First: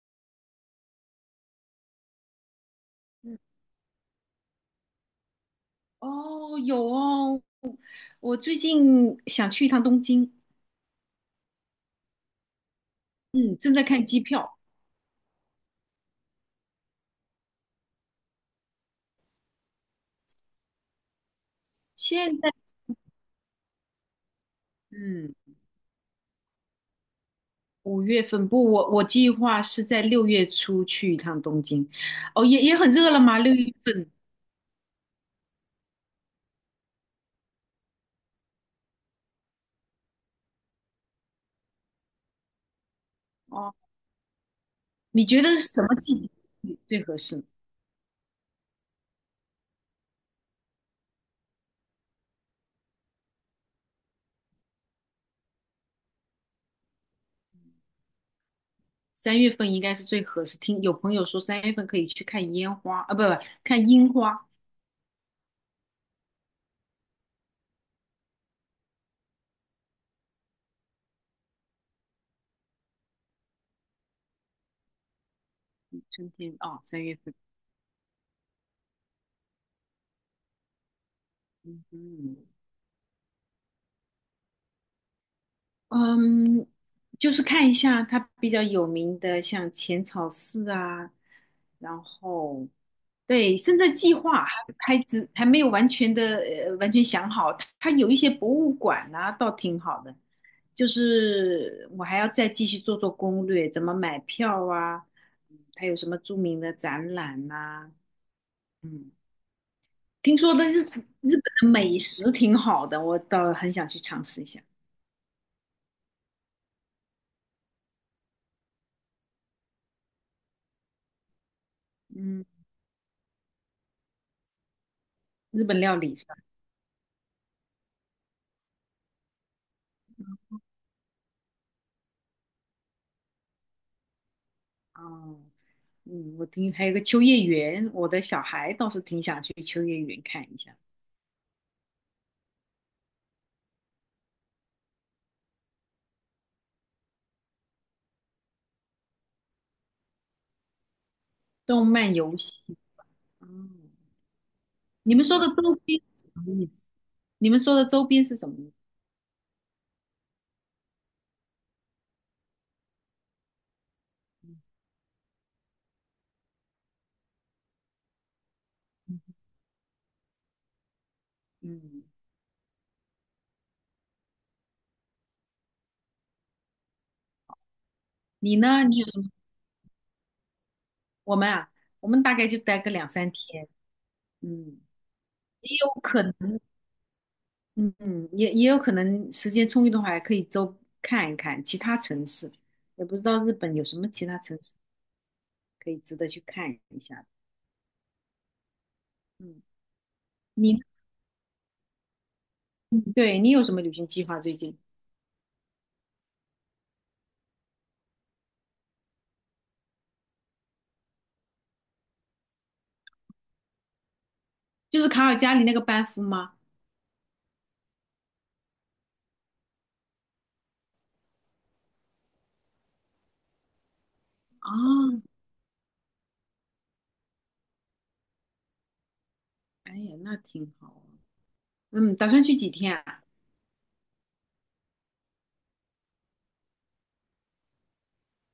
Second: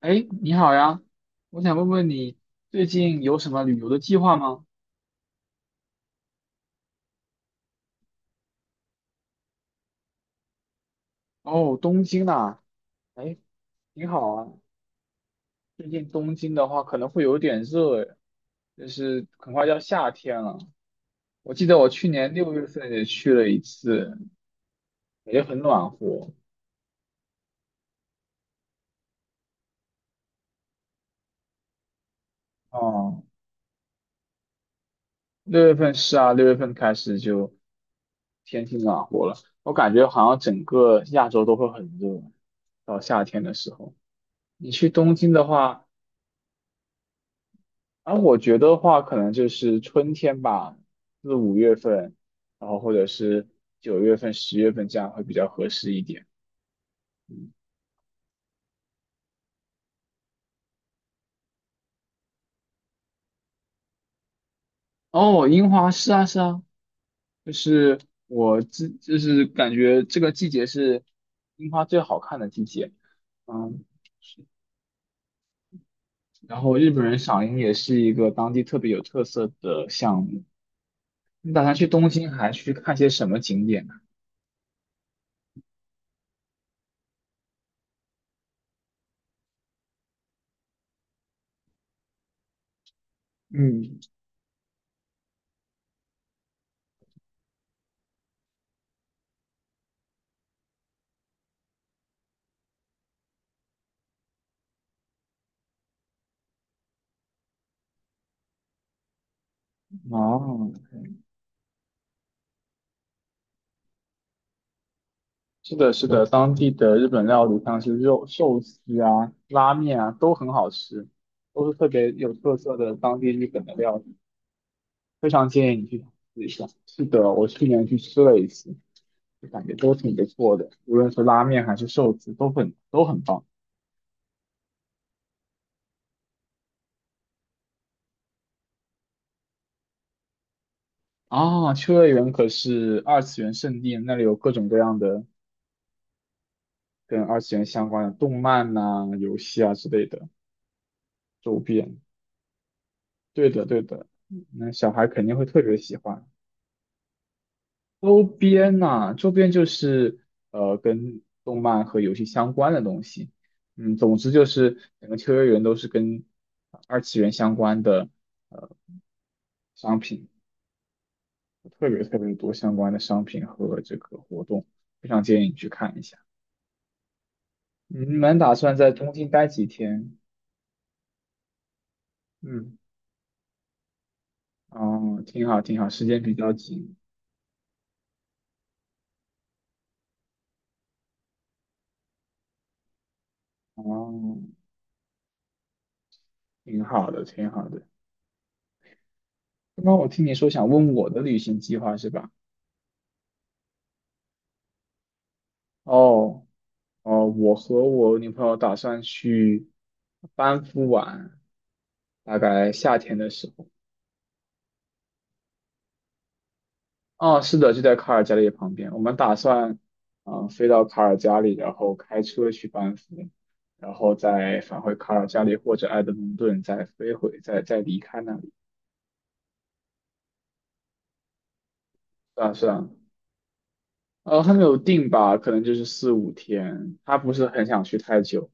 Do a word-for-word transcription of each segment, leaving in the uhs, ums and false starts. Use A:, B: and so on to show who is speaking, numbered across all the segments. A: 哎，你好呀，我想问问你最近有什么旅游的计划吗？
B: 哦，有哦，我最近想去一趟东京，
A: 哦，东京呐，哎，
B: 嗯正在看
A: 你
B: 机
A: 好啊。
B: 票。
A: 最近东京的话可能会有点热诶，就是很快就要夏天了。我记得我去年
B: 现在，
A: 六月份也去了一次，也
B: 嗯，
A: 很暖和。
B: 五月份不，我我计划是在六月初去一趟东京。哦，也也很热了
A: 哦，
B: 吗？六月份
A: 六月份是啊，六月份开始就天气暖和了。我感觉好像整个亚洲都会很热，到夏天的时
B: 哦，
A: 候。你去东
B: 你
A: 京
B: 觉
A: 的
B: 得什
A: 话。
B: 么季节去最合适呢？
A: 而我觉得话，可能就是春天吧，四五月份，然后或者是九月份、十月份这样会比较合适一点。嗯
B: 三月份应该是最合适。听有朋友说三月份可以去看烟花，啊，不不，看樱花。
A: 哦，樱花是啊是啊，就是我自就是感觉这个季节是樱花最好看的季节。嗯，
B: 春天
A: 然后
B: 啊，
A: 日本
B: 三月
A: 人
B: 份。
A: 赏樱也是一个当地特别有特色的项目。你打算
B: 嗯
A: 去东京
B: 哼，
A: 还去看些什么景点呢？
B: 嗯，就是看一下它比较有名的，像浅草寺啊，然后对，现在
A: 嗯，
B: 计划还还只还没有完全的呃完全想好，它它有一些博物馆啊，倒挺好的，就是我还要再继续做做攻略，怎么买票啊，嗯它有什么著名的展览呐、嗯，听说的
A: 哦。
B: 日日本的美食挺好的，我倒很想去尝试一下。
A: 是的，是的，当地的日本料理像是肉寿司啊、拉面啊，都很好吃，都是特别有
B: 嗯，
A: 特色的当地日本的料理，非常
B: 日
A: 建议
B: 本
A: 你
B: 料
A: 去尝
B: 理是吧？
A: 试一下。是的，我去年去吃了一次，就感觉都挺不错的，无论是拉面还是寿司，都很都很棒
B: 哦。嗯，我听还有个秋叶原，我的小孩倒是挺想去秋叶原看一下。
A: 啊！秋叶原可是二次元圣地，那里有各种各样的跟二次元相关的动漫呐、游戏啊之类的周
B: 动
A: 边。
B: 漫游戏，哦，
A: 对的，对的，那小孩
B: 你们
A: 肯定
B: 说
A: 会
B: 的
A: 特
B: 周
A: 别喜
B: 边
A: 欢。
B: 是什么意思？你们说的周
A: 周
B: 边是什么意思？
A: 边呐、周边就是呃跟动漫和游戏相关的东西。嗯，总之就是整个秋叶原都是跟二次元相关的呃商品，特别
B: 嗯，
A: 特别多相关的商品和这个活动，非常建议你去看一下。嗯你们打
B: 你
A: 算
B: 呢？
A: 在
B: 你有
A: 东
B: 什么？
A: 京待几天？
B: 我们啊，我们大概就
A: 嗯，
B: 待个两三天。嗯，
A: 哦，挺好
B: 也
A: 挺好，
B: 有
A: 时间
B: 可
A: 比较
B: 能，
A: 紧。
B: 嗯，嗯也也有可能时间充裕的话，还可以周看一看其他城市，也不知道日本有什么其
A: 哦，
B: 他城市可以值得去看
A: 挺
B: 一
A: 好的
B: 下。
A: 挺好的。
B: 嗯，
A: 刚刚我听你说想
B: 你。
A: 问我的旅行计划是吧？
B: 嗯，对，你有什么旅行计划最近？
A: 哦。哦，我和我女朋友打算去班夫玩，大概夏天的时候。
B: 就是卡尔加里那个班夫吗？
A: 哦，是的，就在卡尔加里旁边。我们打算，嗯、飞到卡尔加里，然后开车去班夫，然后再
B: 啊，
A: 返回卡尔加里或者埃德蒙顿，再飞回，再再离开那里。
B: 哎呀，那挺好啊。嗯，打算
A: 算了
B: 去几
A: 算了，
B: 天啊？
A: 呃，还没有定吧，可能就是四五天。他不是很想去太久，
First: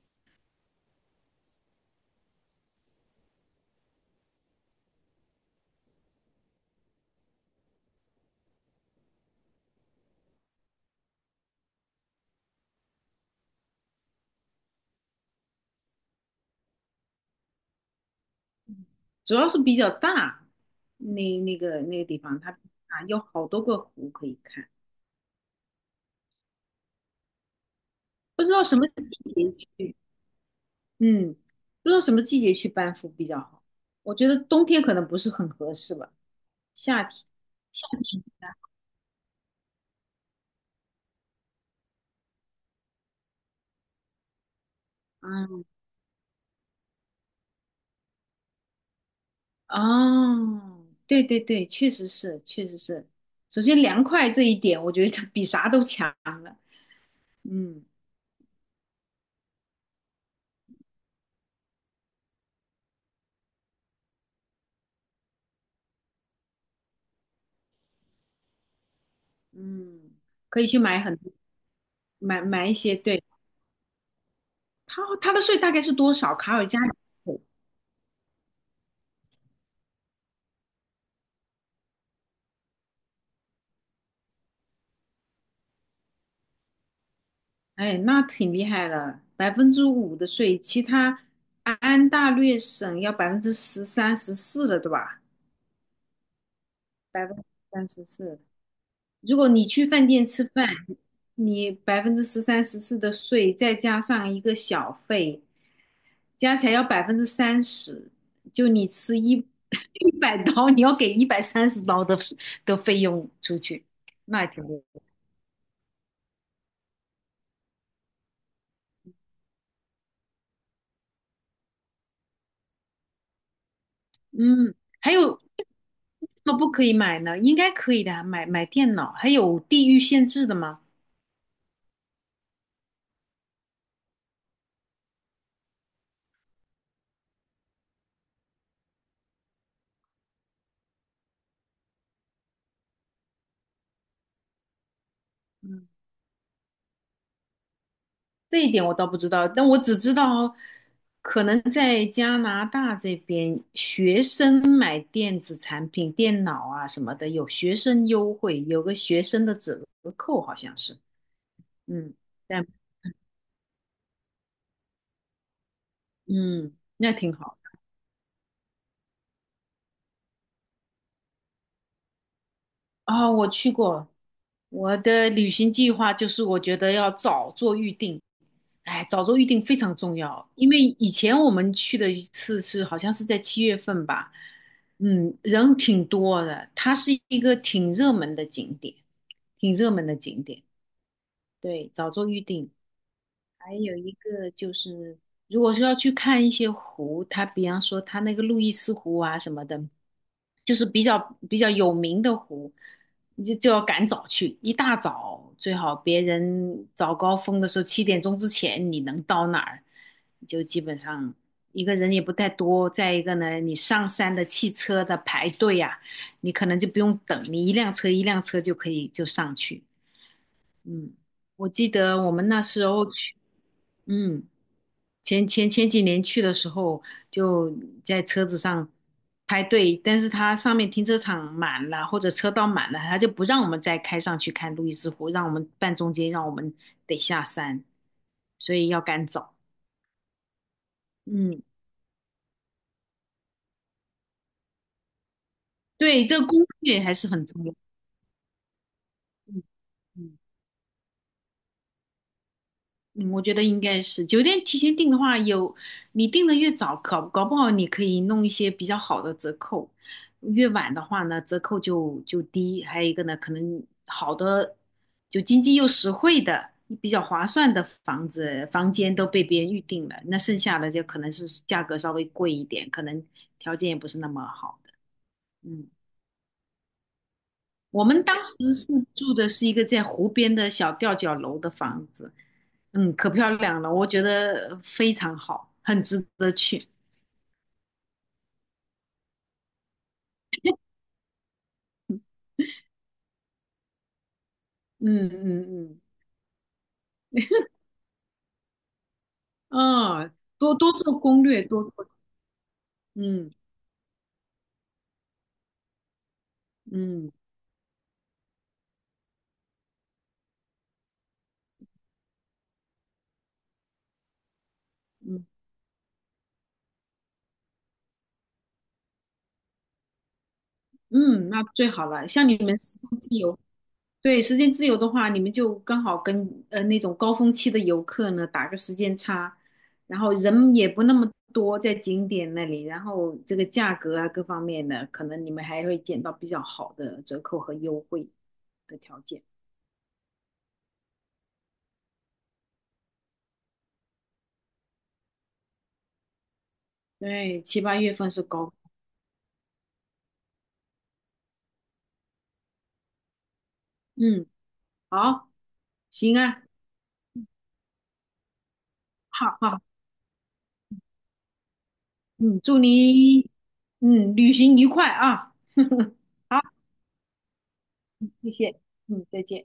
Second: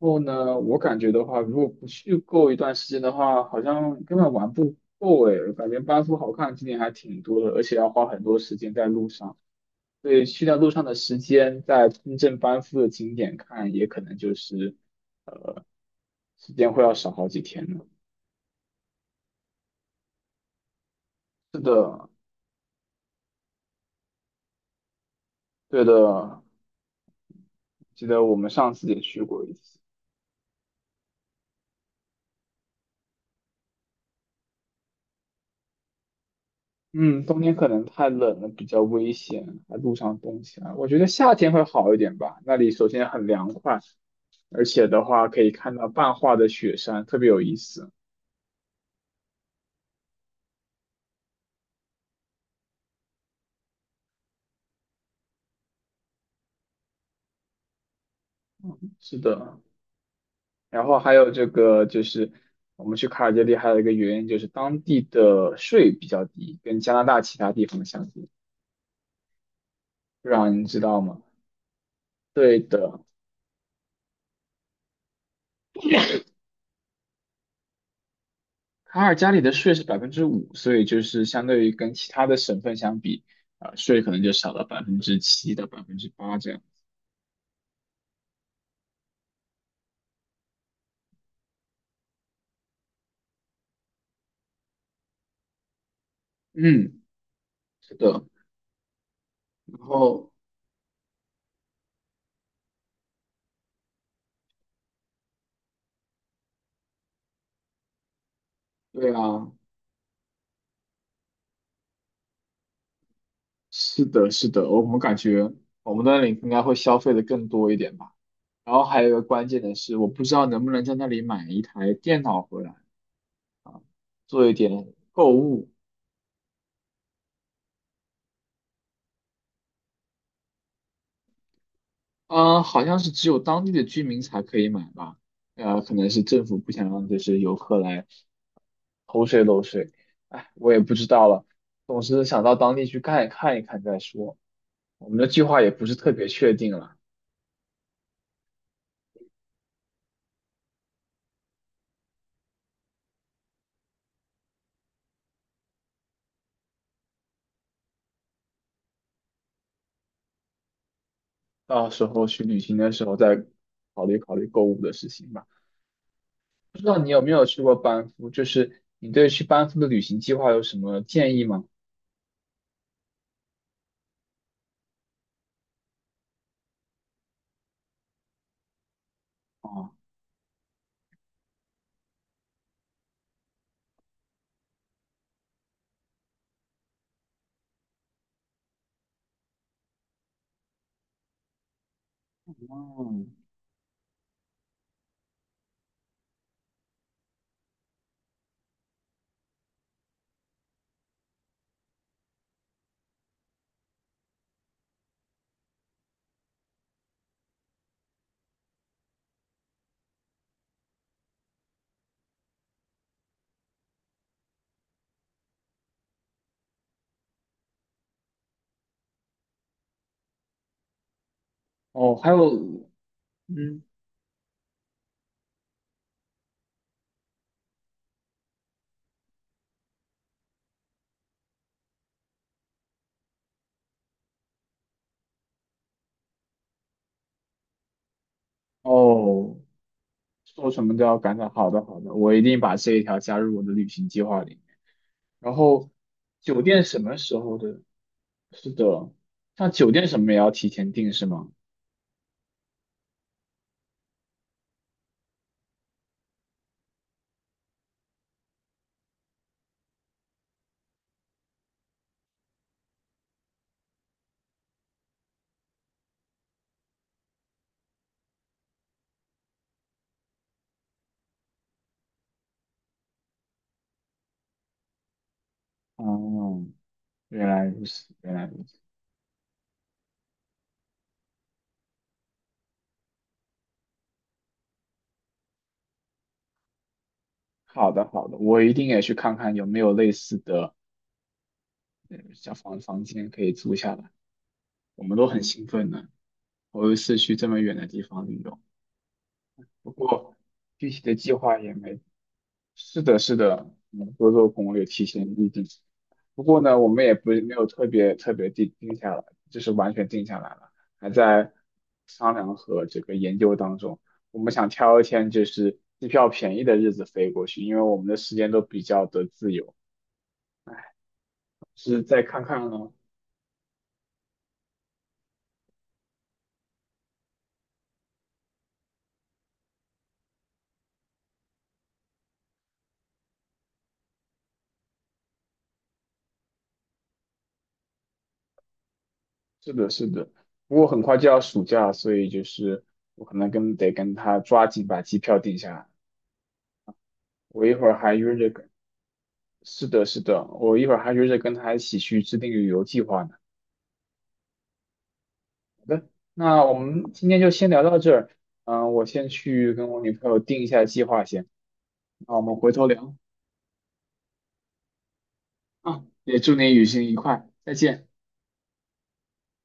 A: 后呢，我感觉的话，如果不去够一段时间的话，好像根本玩不够诶。感觉班夫好看的景点还挺多的，而且要花很多时间在路上。所以去掉路上的时间，在真正班夫的景点看，也可能就是呃，时间会要少好几天呢。
B: 主要是比较大，那那
A: 是
B: 个那个
A: 的，
B: 地方它啊有好多个湖可以看，
A: 对的，记得我
B: 不
A: 们
B: 知道
A: 上
B: 什
A: 次
B: 么
A: 也去过
B: 季
A: 一
B: 节
A: 次。
B: 去。嗯，不知道什么季节去班夫比较好。我觉得冬天可能不是很合适吧，夏天，
A: 嗯，冬天可能
B: 夏
A: 太
B: 天。
A: 冷了，比较危险，还路上冻起来。我觉得夏天会好一点吧，那里首先很凉快。而且的话可以看
B: 啊。
A: 到半化的雪山，特别有意思。
B: 哦，对对对，确实是，确实是。首先，凉快这一点，我觉得比啥都强了。嗯
A: 是的，然后还有这个就是我们去卡尔加里还有一个原因就是当地的税比较低，跟加拿大其他地方相比，
B: 嗯，
A: 不知道
B: 可
A: 您
B: 以
A: 知
B: 去
A: 道
B: 买
A: 吗？
B: 很买
A: 对
B: 买一些。
A: 的，
B: 对，他他的税大概是多少？卡尔加里税，
A: 卡尔加里的税是百分之五，所以就是相对于跟其他的省份相比，啊、税可能就少了百分之七到百分之八这样。
B: 哎，那挺厉害的，百分之五的税，其他安大略省要百分之十三、十四了，对吧？
A: 嗯，
B: 百分之三
A: 是
B: 十
A: 的，
B: 四，如果你
A: 然
B: 去饭店
A: 后
B: 吃饭，你百分之十三、十四的税，再加上一个小费，加起来要百分之三十。就你
A: 对
B: 吃一
A: 啊，
B: 一百刀，你要给一百三十刀的的费用出去，
A: 是的，
B: 那
A: 是
B: 也挺
A: 的，我
B: 多。
A: 们感觉我们的领应该会消费的更多一点吧。然后还有一个关键的是，我不知道能不能在那里买一台电脑回来做一
B: 嗯，
A: 点
B: 还
A: 购
B: 有为
A: 物。
B: 什么不可以买呢？应该可以的啊买买电脑，还有地域限制的吗？
A: 嗯，好像是只有当地的居民才可以买吧？呃，可能是政府不想让就是游客来偷税漏税。哎，我也不知道了。总是想到当地去看一看一看再说。我们的计划也不
B: 嗯
A: 是特别确定了，
B: 这一点我倒不知道，但我只知道，可能在加拿大这边，学生买电子产品、电脑啊什么的，有学生优惠，有个学生的折扣，好像是。
A: 到时
B: 嗯，
A: 候去旅
B: 但
A: 行的时候再考虑考虑购物的事情吧。
B: 嗯，
A: 不知道你
B: 那
A: 有没
B: 挺
A: 有
B: 好。
A: 去过班夫？就是你对去班夫的旅行计划有什么建议吗？
B: 哦，我去过，我的旅行计划就是我觉得要早做预定，哎，早做预定非
A: 哦，
B: 常重要，因为以前我们去的一次是好像是在七月份吧。嗯，人挺多的，它是一个挺热门的景点，挺热门的景点，对，早做预定。
A: 哦，
B: 还有一个就是，如果说要去看一些湖，它比方说它那个路易斯湖啊什么的，就是比较比较有名的湖，你就就要赶早去，一大早最好别人早高峰的时候七点钟之前你能到哪儿，就基本上一个人也不太多。再一个呢，你上山的汽车的排队呀、你可能就不用等，你一辆车一辆车就可以就上去。嗯，我记
A: 哦，
B: 得
A: 还
B: 我们
A: 有，
B: 那时候去，
A: 嗯，
B: 嗯。前前前几年去的时候，就在车子上排队，但是它上面停车场满了，或者车道满了，它就不让我们再开上去看路易斯湖，让我们半中间，让我们得下山，所以要赶早。
A: 哦，做什么都要赶早。
B: 嗯，
A: 好的，好的，我一定把这一条加入我的旅行计划里。然后，
B: 对，这个攻
A: 酒店什
B: 略还
A: 么
B: 是
A: 时
B: 很
A: 候
B: 重要。
A: 的？是的，
B: 嗯
A: 像酒店什么也
B: 嗯。
A: 要提前订是吗？
B: 嗯，我觉得应该是酒店提前订的话有，你订的越早，搞搞不好你可以弄一些比较好的折扣；越晚的话呢，折扣就就低。还有一个呢，可能好的就经济又实惠的、比较划算的房子房间都被别人预定了，那剩下的就可能是价格稍微贵一点，可能条件也不是那么好的。嗯
A: 哦，原来如
B: 我
A: 此，
B: 们
A: 原
B: 当
A: 来
B: 时
A: 如此。
B: 是住的是一个在湖边的小吊脚楼的房子，嗯，可漂亮了，我觉得非常好，很值得去。
A: 好的，好的，我一定也去看看有没有类似的呃小房房间可以租下来。我们都
B: 嗯
A: 很兴奋
B: 嗯
A: 呢，头一次去这么远的地方旅游。不
B: 嗯，嗯，
A: 过
B: 多
A: 具
B: 多
A: 体的
B: 做
A: 计
B: 攻
A: 划
B: 略，
A: 也
B: 多
A: 没
B: 做，
A: 是的，是
B: 嗯
A: 的，嗯多做攻略，提前预定。不过呢，我们也
B: 嗯
A: 不没有特别特别定定下来，就是完全定下来了，还在商量和这个研究当中。我们想挑一天就
B: 嗯
A: 是机票便宜的日子飞过去，因为我们的时间都比较的自由。
B: 嗯，那最
A: 是
B: 好
A: 再
B: 了。
A: 看
B: 像你
A: 看
B: 们
A: 呢？
B: 时间自由，对，时间自由的话，你们就刚好跟呃那种高峰期的游客呢打个时间差，然后人也不那么多在景点那里，然后这个价格啊各方面的，可能你们还会捡到比较好的折扣和优惠的条件。
A: 是的，是的。不过很快就要暑假，所以就是我可能跟得跟他抓紧把机票定下来。
B: 对，
A: 我一
B: 七
A: 会儿
B: 八
A: 还
B: 月份
A: 约
B: 是
A: 着。
B: 高，
A: 是的，是的，我一会儿还约着跟他一起去制定旅游计划呢。
B: 嗯，好，
A: 好的，
B: 行啊，
A: 那我们今天就先聊到这儿。嗯、我先
B: 好
A: 去
B: 好，
A: 跟我女朋友定一下计划先，那我们
B: 嗯，
A: 回
B: 祝
A: 头聊
B: 你嗯旅行愉快啊，
A: 啊。也祝
B: 好，
A: 你旅行愉快，再见。
B: 谢谢，嗯，再见。